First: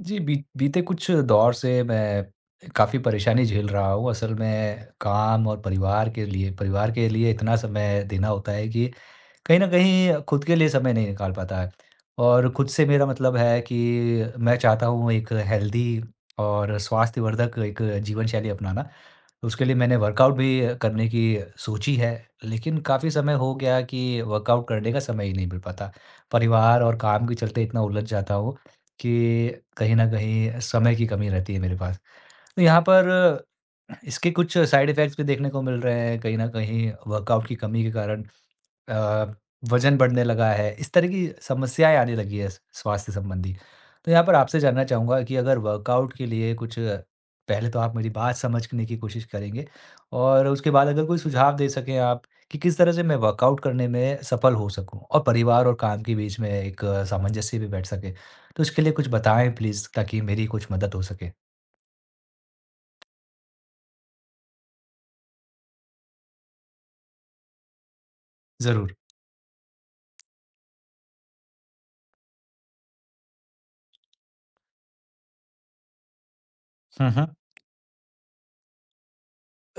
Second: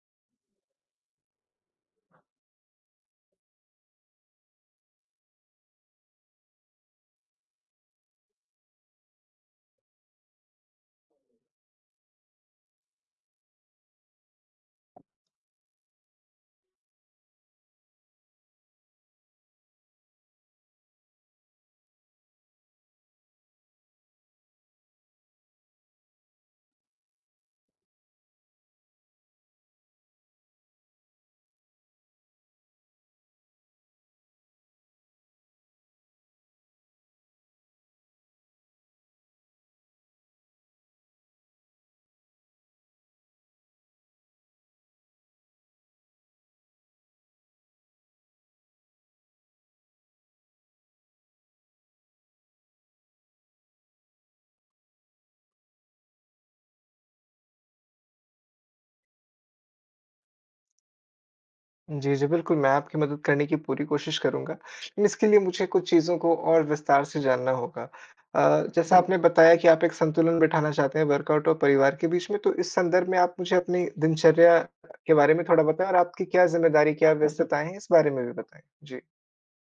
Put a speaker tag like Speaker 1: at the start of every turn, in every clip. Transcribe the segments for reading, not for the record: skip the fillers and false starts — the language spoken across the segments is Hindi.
Speaker 1: जी, बीते कुछ दौर से मैं काफ़ी परेशानी झेल रहा हूँ। असल में काम और परिवार के लिए इतना समय देना होता है कि कहीं न कहीं खुद के लिए समय नहीं निकाल पाता है। और खुद से मेरा मतलब है कि मैं चाहता हूँ एक हेल्दी और स्वास्थ्यवर्धक एक जीवन शैली अपनाना। उसके लिए मैंने वर्कआउट भी करने की सोची है, लेकिन काफ़ी समय हो गया कि वर्कआउट करने का समय ही नहीं मिल पाता। परिवार और काम के चलते इतना उलझ जाता हूँ कि कहीं न कहीं समय की कमी रहती है मेरे पास। तो यहाँ पर इसके कुछ साइड इफ़ेक्ट्स भी देखने को मिल रहे हैं, कहीं न कहीं वर्कआउट की कमी के कारण अ, वजन बढ़ने लगा है, इस तरह की समस्याएँ आने लगी है स्वास्थ्य संबंधी। तो यहाँ पर आपसे जानना चाहूँगा कि अगर वर्कआउट के लिए कुछ, पहले तो आप मेरी बात समझने की कोशिश करेंगे और उसके बाद अगर कोई सुझाव दे सकें आप कि किस तरह से मैं वर्कआउट करने में सफल हो सकूँ और परिवार और काम के बीच में एक सामंजस्य भी बैठ सके। तो इसके लिए कुछ बताएँ प्लीज़ ताकि मेरी कुछ मदद हो सके।
Speaker 2: जी, जी, बिल्कुल, मैं आपकी मदद करने की पूरी कोशिश करूँगा। लेकिन इसके लिए मुझे कुछ चीज़ों को और विस्तार से जानना होगा।
Speaker 1: ज़रूर।
Speaker 2: जैसा हुँ। आपने बताया कि आप एक संतुलन बिठाना चाहते हैं वर्कआउट और परिवार के बीच में, तो इस संदर्भ में आप मुझे अपनी दिनचर्या के बारे में थोड़ा बताएँ और आपकी क्या ज़िम्मेदारी,
Speaker 1: हुँ,
Speaker 2: क्या
Speaker 1: हुँ।
Speaker 2: व्यस्तताएँ हैं, इस बारे में भी बताएँ? जी।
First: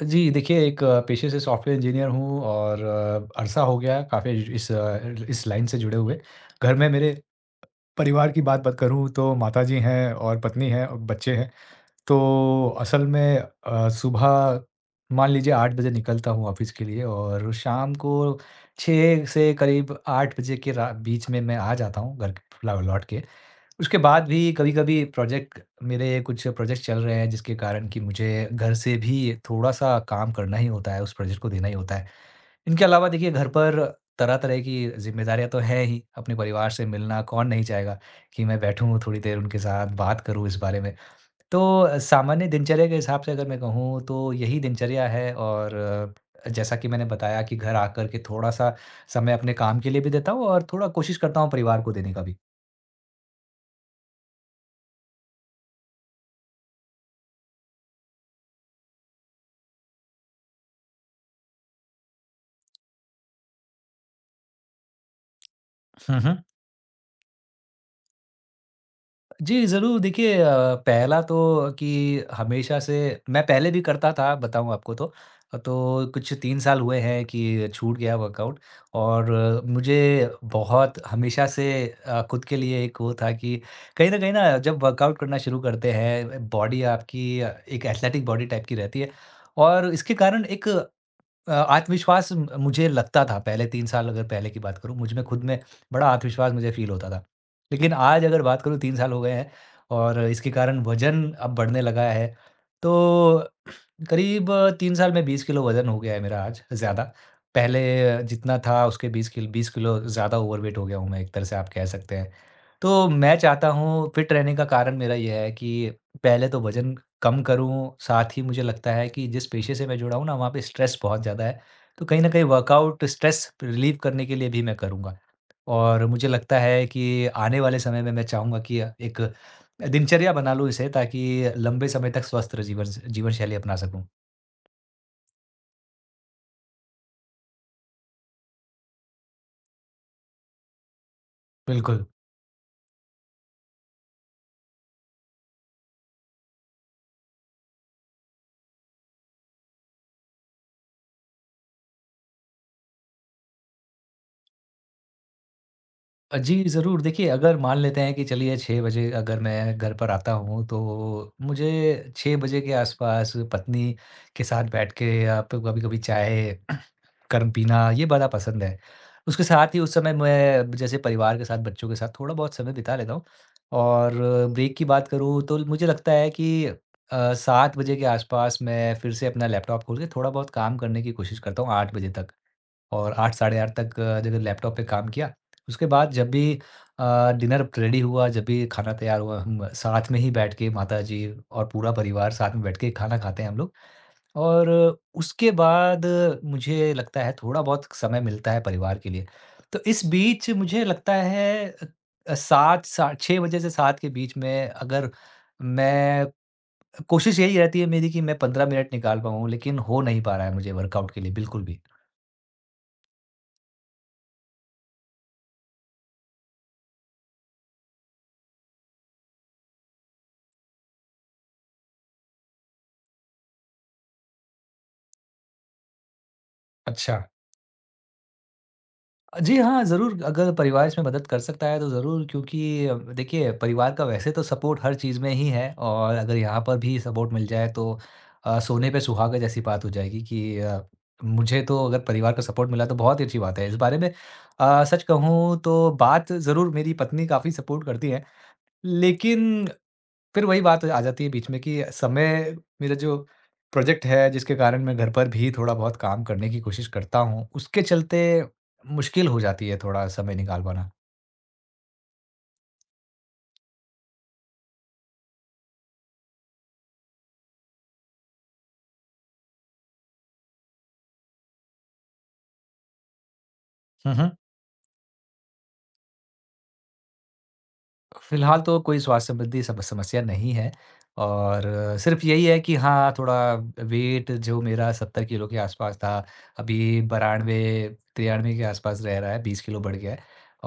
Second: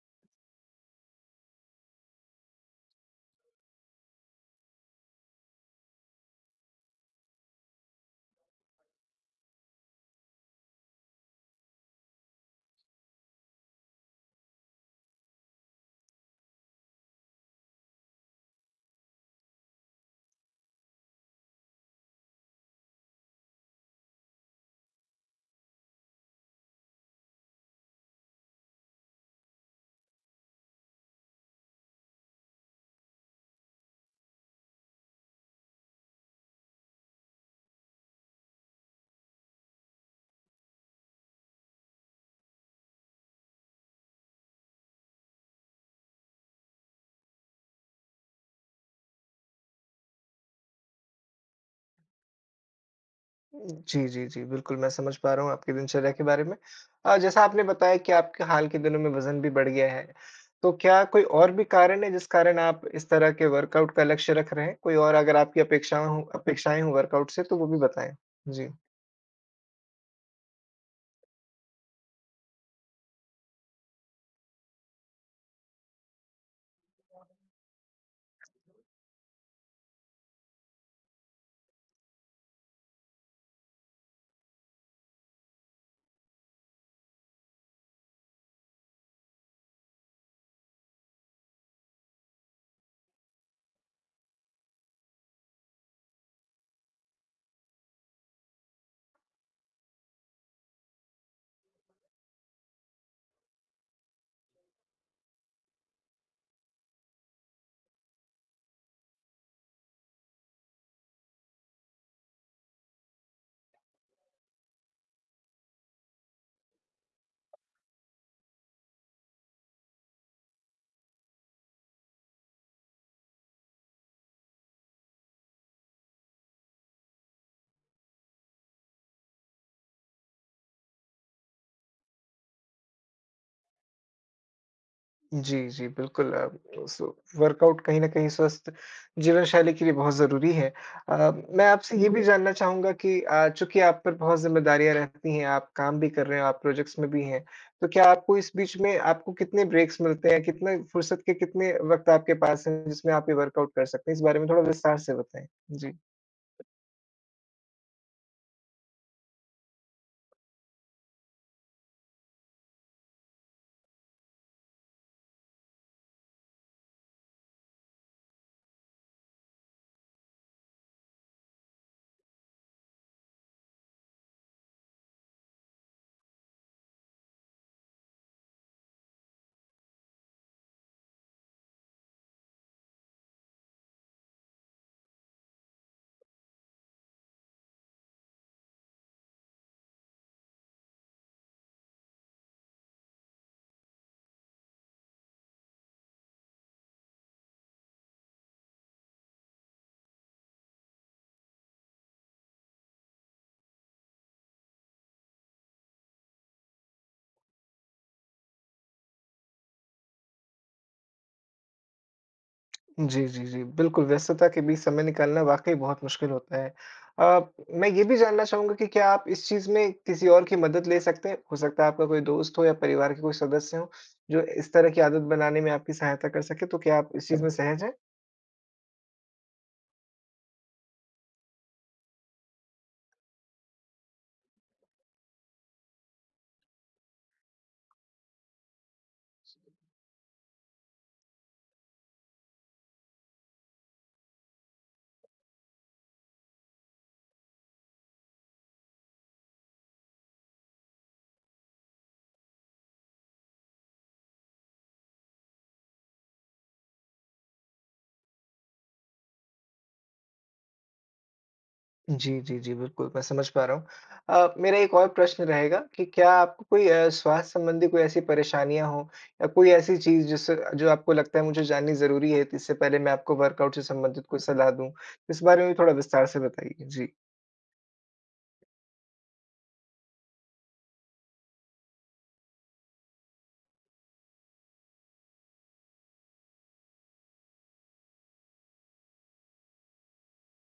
Speaker 1: जी, देखिए एक पेशे से सॉफ्टवेयर इंजीनियर हूँ और अरसा हो गया काफ़ी इस लाइन से जुड़े हुए। घर में मेरे परिवार की बात बात करूँ तो माताजी हैं और पत्नी है और बच्चे हैं। तो असल में सुबह मान लीजिए 8 बजे निकलता हूँ ऑफ़िस के लिए और शाम को 6 से करीब 8 बजे के रा बीच में मैं आ जाता हूँ घर लौ लौट के। उसके बाद भी कभी-कभी प्रोजेक्ट, मेरे कुछ प्रोजेक्ट चल रहे हैं जिसके कारण कि मुझे घर से भी थोड़ा-सा काम करना ही होता है, उस प्रोजेक्ट को देना ही होता है। इनके अलावा देखिए घर पर तरह-तरह की ज़िम्मेदारियाँ तो हैं ही, अपने परिवार से मिलना कौन नहीं चाहेगा कि मैं बैठूँ थोड़ी देर उनके साथ बात करूँ इस बारे में। तो सामान्य दिनचर्या के हिसाब से अगर मैं कहूँ तो यही दिनचर्या है। और जैसा कि मैंने बताया कि घर आकर के थोड़ा-सा समय अपने काम के लिए भी देता हूँ और थोड़ा कोशिश करता हूँ परिवार को देने का भी।
Speaker 2: जी, जी, जी। बिल्कुल, मैं समझ पा रहा हूँ आपकी दिनचर्या के बारे में। जैसा आपने बताया कि आपके हाल के दिनों में वज़न भी बढ़ गया है, तो क्या कोई और भी कारण है जिस कारण आप इस तरह के वर्कआउट का लक्ष्य रख रहे हैं? कोई और अगर आपकी अपेक्षाएँ
Speaker 1: हुँ,
Speaker 2: हों
Speaker 1: हुँ।
Speaker 2: अपेक्षाएँ हों वर्कआउट से तो वो भी बताएँ? जी।
Speaker 1: जी, ज़रूर। देखिए पहला तो कि हमेशा से मैं पहले भी करता था, बताऊँ आपको तो। तो कुछ 3 साल हुए हैं कि छूट गया वर्कआउट। और मुझे बहुत हमेशा से खुद के लिए एक वो था कि कहीं न कहीं ना जब वर्कआउट करना शुरू करते हैं, बॉडी आपकी एक एथलेटिक बॉडी टाइप की रहती है। और इसके कारण एक आत्मविश्वास म मुझे लगता था पहले 3 साल अगर पहले की बात करूँ, मुझ में खुद में बड़ा आत्मविश्वास मुझे फ़ील होता था। लेकिन आज अगर बात करूँ 3 साल हो गए हैं और इसके कारण वज़न अब बढ़ने लगा है। तो करीब 3 साल में 20 किलो वज़न हो गया है मेरा आज ज़्यादा। पहले जितना था उसके 20 किलो ज़्यादा ओवरवेट हो गया हूँ मैं एक तरह से आप कह सकते हैं। तो मैं चाहता हूँ फ़िट रहने का कारण मेरा ये है कि पहले तो वज़न कम करूँ, साथ ही मुझे लगता है कि जिस पेशे से मैं जुड़ा हूँ ना, वहाँ पे स्ट्रेस बहुत ज़्यादा है। तो कहीं न कहीं वर्कआउट स्ट्रेस रिलीव करने के लिए भी मैं करूँगा। और मुझे लगता है कि आने वाले समय में मैं चाहूँगा कि एक दिनचर्या बना लूँ इसे ताकि लंबे समय तक स्वस्थ र जीवन स जीवन शैली अपना सकूँ।
Speaker 2: जी, जी, बिल्कुल, सो वर्कआउट कहीं न कहीं स्वस्थ जीवन शैली के लिए बहुत ज़रूरी है। मैं आपसे
Speaker 1: बिल्कुल।
Speaker 2: ये भी जानना चाहूँगा कि चूँकि आप पर बहुत ज़िम्मेदारियाँ रहती हैं, आप काम भी कर रहे हैं, आप प्रोजेक्ट्स में भी हैं, तो क्या आपको इस बीच में आपको कितने ब्रेक्स मिलते हैं? कितने फुर्सत के कितने वक़्त आपके पास हैं, जिसमें आप ये वर्कआउट कर सकते हैं? इस बारे में थोड़ा विस्तार से बताएँ। जी।
Speaker 1: जी, ज़रूर। देखिए, अगर मान लेते हैं कि चलिए 6 बजे अगर मैं घर पर आता हूँ, तो मुझे 6 बजे के आसपास पत्नी के साथ बैठ के आप कभी-कभी चाय गर्म पीना, ये बड़ा पसंद है। उसके साथ ही उस समय मैं जैसे परिवार के साथ, बच्चों के साथ थोड़ा-बहुत समय बिता लेता हूँ। और ब्रेक की बात करूँ, तो मुझे लगता है कि 7 बजे के आसपास मैं फिर से अपना लैपटॉप खोल के थोड़ा-बहुत काम करने की कोशिश करता हूँ, 8 बजे तक। और 8 साढ़े 8 तक जब लैपटॉप पे काम किया, उसके बाद जब भी डिनर रेडी हुआ, जब भी खाना तैयार हुआ, हम साथ में ही बैठ के माताजी और पूरा परिवार साथ में बैठ के खाना खाते हैं हम लोग। और उसके बाद मुझे लगता है थोड़ा-बहुत समय मिलता है परिवार के लिए। तो इस बीच मुझे लगता है 7 सा 6 बजे से 7 के बीच में अगर मैं कोशिश यही रहती है मेरी कि मैं 15 मिनट निकाल पाऊँ, लेकिन हो नहीं पा रहा है मुझे वर्कआउट के लिए बिल्कुल भी।
Speaker 2: जी, जी, जी। बिल्कुल, व्यस्तता के बीच समय निकालना वाक़ई बहुत मुश्किल होता है। अ, मैं ये भी जानना चाहूँगा कि क्या आप इस चीज़ में किसी और की मदद ले सकते हैं? हो सकता है आपका कोई दोस्त हो या परिवार के कोई सदस्य हों, जो इस तरह की आदत बनाने में आपकी सहायता कर सकें, तो क्या आप
Speaker 1: अच्छा।
Speaker 2: इस चीज़ में सहज हैं?
Speaker 1: जी हाँ, ज़रूर अगर परिवार इसमें मदद कर सकता है तो ज़रूर क्योंकि देखिए परिवार का वैसे तो सपोर्ट हर चीज़ में ही है और अगर यहाँ पर भी सपोर्ट मिल जाए तो सोने पे सुहागा जैसी बात हो जाएगी कि मुझे तो अगर परिवार का सपोर्ट मिला तो बहुत ही अच्छी बात है। इस बारे में सच कहूँ तो बात ज़रूर मेरी पत्नी काफ़ी सपोर्ट करती है। लेकिन फिर वही बात आ जाती है बीच में कि समय मेरा जो प्रोजेक्ट है जिसके कारण मैं घर पर भी थोड़ा बहुत काम करने की कोशिश करता हूँ उसके चलते मुश्किल हो जाती है थोड़ा समय निकाल पाना।
Speaker 2: जी, जी, जी, बिल्कुल, मैं समझ पा रहा हूँ। मेरा एक और प्रश्न रहेगा कि क्या आपको कोई स्वास्थ्य संबंधी कोई ऐसी परेशानियाँ हों या कोई ऐसी चीज़ जिससे जो आपको लगता है मुझे जाननी ज़रूरी है, तो इससे पहले मैं आपको वर्कआउट से
Speaker 1: हुँ,
Speaker 2: संबंधित
Speaker 1: हुँ।
Speaker 2: कोई सलाह दूँ? इस बारे में भी थोड़ा विस्तार से बताइए। जी।
Speaker 1: फिलहाल तो कोई स्वास्थ्य संबंधी सम समस्या नहीं है और सिर्फ़ यही है कि हाँ, थोड़ा वेट जो मेरा 70 किलो के आसपास था, अभी 92-93 के आसपास रह रहा है, 20 किलो बढ़ गया है।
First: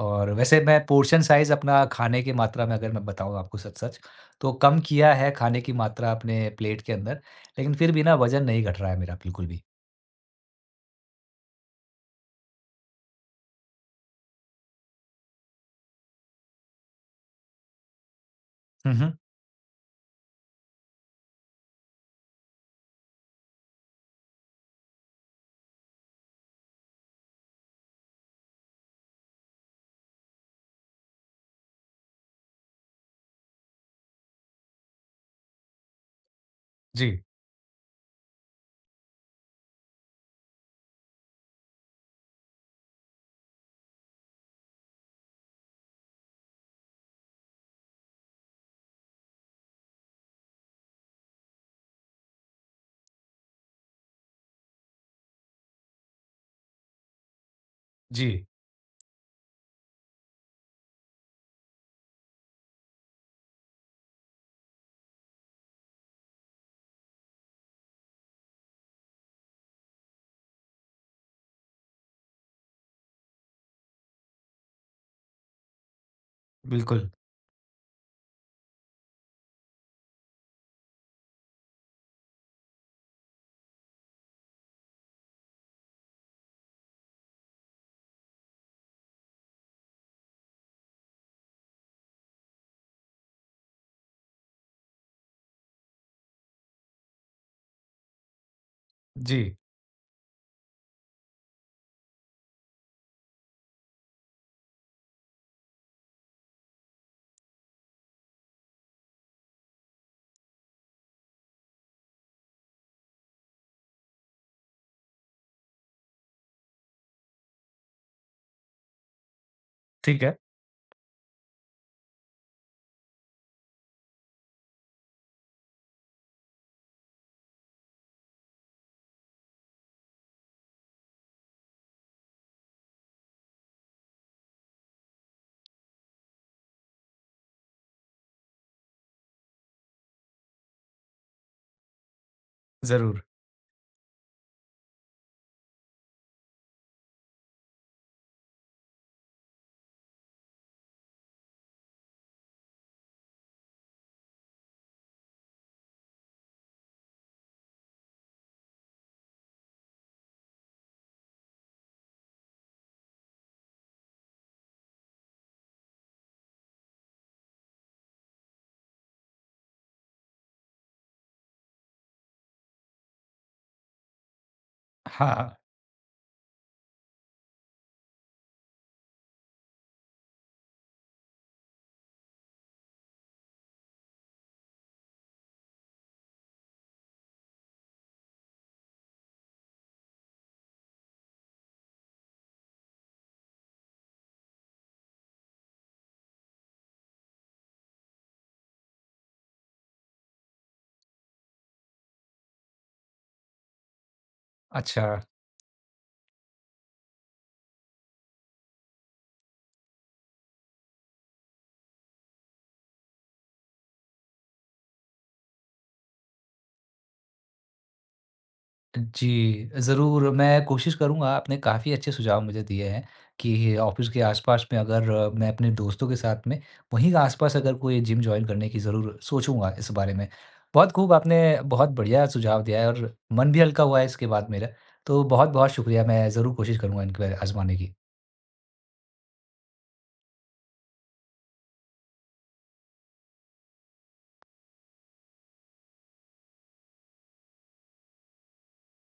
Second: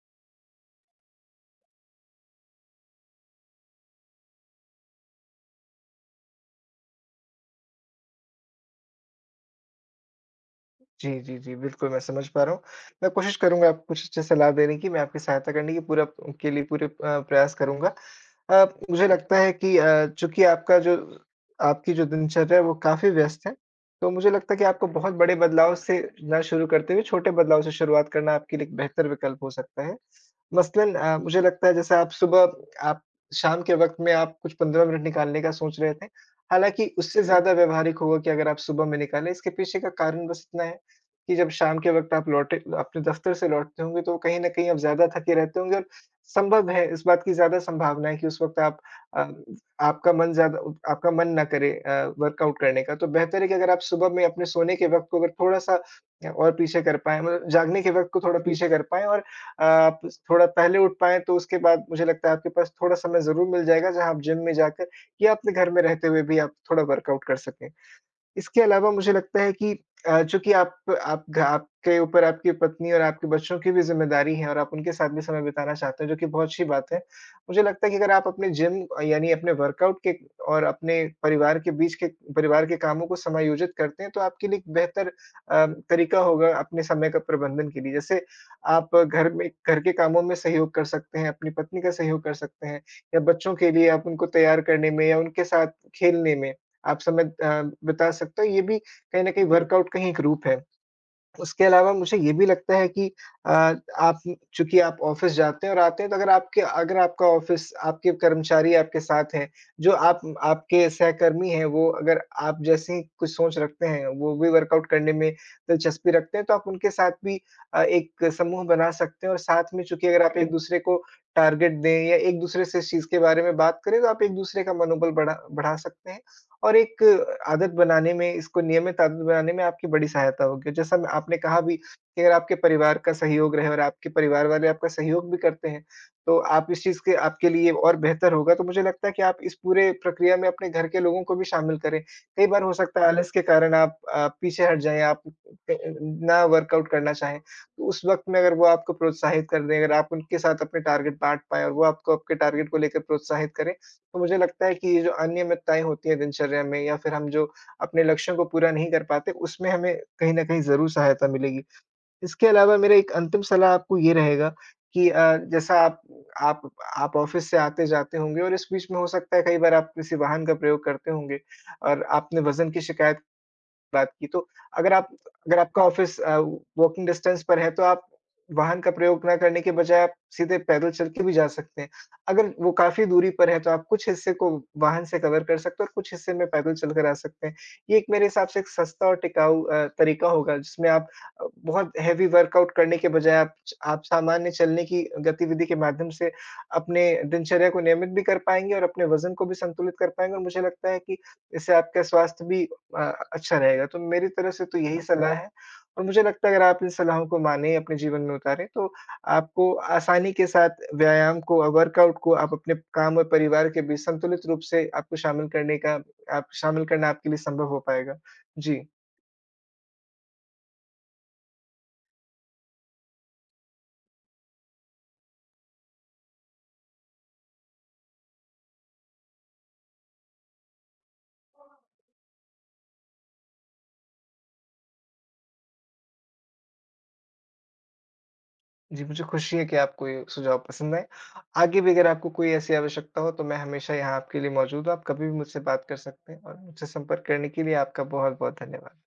Speaker 1: और वैसे मैं पोर्शन साइज़ अपना खाने की मात्रा में अगर मैं बताऊँ आपको सच-सच, तो कम किया है खाने की मात्रा अपने प्लेट के अंदर, लेकिन फिर भी ना वज़न नहीं घट रहा है मेरा बिल्कुल भी।
Speaker 2: जी, जी, जी। बिल्कुल, मैं समझ पा रहा हूँ। मैं कोशिश करूँगा आपको कुछ अच्छी सलाह देने की, मैं आपकी सहायता करने की पूरा के लिए पूरे प्रयास करूँगा। अ,
Speaker 1: हुँ,
Speaker 2: मुझे
Speaker 1: हुँ।
Speaker 2: लगता है कि चूँकि आपका जो आपकी जो दिनचर्या है वो काफ़ी व्यस्त है, तो मुझे लगता है कि आपको बहुत बड़े बदलाव से ना शुरू करते हुए छोटे बदलाव से शुरुआत करना आपके लिए एक बेहतर विकल्प हो सकता है। मसलन मुझे लगता है जैसे आप शाम के वक़्त में आप कुछ 15 मिनट निकालने का सोच रहे थे। हालाँकि उससे
Speaker 1: जी,
Speaker 2: ज़्यादा व्यावहारिक होगा कि अगर आप सुबह में निकालें, इसके पीछे का कारण बस इतना है कि जब शाम के वक़्त आप लौटे अपने दफ़्तर से लौटते होंगे तो कहीं न कहीं आप ज़्यादा थके रहते होंगे और संभव है इस बात की ज़्यादा संभावना है कि उस वक़्त आप अ, आपका मन ज़्यादा आपका मन ना करे वर्कआउट करने का। तो बेहतर है कि अगर आप सुबह में अपने सोने के वक़्त को अगर थोड़ा-सा और पीछे कर पाएँ, मतलब जागने के वक़्त को थोड़ा
Speaker 1: जी,
Speaker 2: पीछे कर पाएँ और आप थोड़ा पहले उठ पाएँ, तो उसके बाद मुझे लगता है आपके पास थोड़ा समय ज़रूर मिल जाएगा, जहाँ आप जिम में जाकर या अपने घर में रहते हुए भी आप थोड़ा वर्कआउट कर सकें। इसके अलावा मुझे लगता है कि चूँकि आप घ आपके ऊपर आपकी पत्नी और आपके बच्चों की भी ज़िम्मेदारी है और आप उनके साथ भी समय बिताना चाहते हैं, जो कि बहुत अच्छी बात है।
Speaker 1: बिल्कुल।
Speaker 2: मुझे लगता है कि अगर आप अपने जिम यानी अपने वर्कआउट के और अपने परिवार के बीच के परिवार के कामों को समायोजित करते हैं, तो आपके लिए एक बेहतर तरीका होगा अपने समय का प्रबंधन के लिए। जैसे आप घर के कामों में सहयोग कर सकते हैं, अपनी पत्नी का सहयोग कर सकते हैं या बच्चों के लिए आप उनको तैयार करने में या उनके साथ खेलने में आप समय बिता सकते हो, ये भी कहीं न कहीं
Speaker 1: जी,
Speaker 2: वर्कआउट का ही एक रूप है। उसके अलावा मुझे ये भी लगता है कि अ, आप चूँकि आप ऑफ़िस जाते हैं और आते हैं, तो अगर आपका ऑफ़िस आपके कर्मचारी आपके साथ हैं, जो आप आपके सहकर्मी हैं, वो अगर आप जैसी कुछ सोच रखते हैं, वो भी वर्कआउट करने में दिलचस्पी रखते हैं, तो आप उनके साथ भी एक समूह बना सकते हैं और साथ में, चूँकि अगर
Speaker 1: ठीक है,
Speaker 2: आप एक-दूसरे को टारगेट दें या एक-दूसरे से इस चीज़ के बारे में बात करें, तो आप एक-दूसरे का मनोबल बढ़ा बढ़ा सकते हैं। और एक आदत बनाने में इसको नियमित आदत बनाने में आपकी बड़ी सहायता होगी। जैसा म आपने कहा भी कि अगर आपके परिवार का सहयोग रहे और आपके परिवार वाले आपका सहयोग भी करते हैं, तो आप इस चीज़ के आपके लिए और बेहतर होगा। तो मुझे लगता है कि आप इस पूरे प्रक्रिया में अपने घर के लोगों को भी शामिल करें। कई बार हो सकता है
Speaker 1: ज़रूर।
Speaker 2: आलस के कारण आप पीछे हट जाएँ, आप क ना वर्कआउट करना चाहें। तो उस वक़्त में अगर वो आपको प्रोत्साहित कर दें, अगर आप उनके साथ अपने टारगेट बाँट पाएँ और वो आपको आपके टारगेट को लेकर प्रोत्साहित करें, तो मुझे लगता है कि ये जो अनियमितताएँ होती हैं दिनचर्या में या फिर हम जो अपने लक्ष्यों को पूरा नहीं कर पाते, उसमें हमें कहीं न कहीं ज़रूर सहायता मिलेगी। इसके अलावा मेरा एक अंतिम सलाह आपको ये रहेगा कि जैसा आप आप ऑफ़िस से आते-जाते होंगे और इस बीच में हो सकता है कई बार आप किसी वाहन का प्रयोग करते होंगे और आपने वज़न की शिकायत बात की, तो अगर आप
Speaker 1: हाँ, हाँ।
Speaker 2: अगर आपका ऑफ़िस वॉकिंग डिस्टेंस पर है, तो आप वाहन का प्रयोग ना करने के बजाय आप सीधे पैदल चल के भी जा सकते हैं। अगर वो काफ़ी दूरी पर है, तो आप कुछ हिस्से को वाहन से कवर कर सकते हो और कुछ हिस्से में पैदल चलकर आ सकते हैं। ये एक मेरे हिसाब से एक सस्ता और टिकाऊ तरीका होगा, जिसमें आप बहुत हेवी वर्कआउट करने के बजाय आप सामान्य चलने की गतिविधि के माध्यम से अपने दिनचर्या को नियमित भी कर पाएँगे और अपने वज़न को भी संतुलित कर पाएँगे और मुझे लगता है कि इससे आपका स्वास्थ्य भी अ, अच्छा रहेगा। तो मेरी तरफ से तो यही
Speaker 1: अच्छा।
Speaker 2: सलाह है और मुझे लगता है, अगर आप इन सलाहों को मानें, अपने जीवन में उतारें, तो आपको आसानी के साथ व्यायाम को वर्कआउट को आप अपने काम और परिवार के बीच संतुलित रूप से आपको शामिल करने का आप शामिल करना आपके लिए संभव हो पाएगा। जी।
Speaker 1: जी, ज़रूर मैं कोशिश करूँगा, आपने काफ़ी अच्छे सुझाव मुझे दिए हैं कि ऑफ़िस के आस-पास में अगर मैं अपने दोस्तों के साथ में वहीं के आस-पास अगर कोई जिम जॉइन करने की ज़रूर सोचूँगा इस बारे में। बहुत खूब आपने बहुत बढ़िया सुझाव दिया है और मन भी हल्का हुआ है इसके बाद मेरा। तो बहुत-बहुत शुक्रिया, मैं ज़रूर कोशिश करूँगा इनको आज़माने की।
Speaker 2: जी, मुझे खुशी है कि आपको ये सुझाव पसंद आए। आगे भी अगर आपको कोई ऐसी आवश्यकता हो, तो मैं हमेशा यहाँ आपके लिए मौजूद हूँ। आप कभी भी मुझसे बात कर सकते हैं और मुझसे संपर्क करने के लिए आपका बहुत-बहुत धन्यवाद।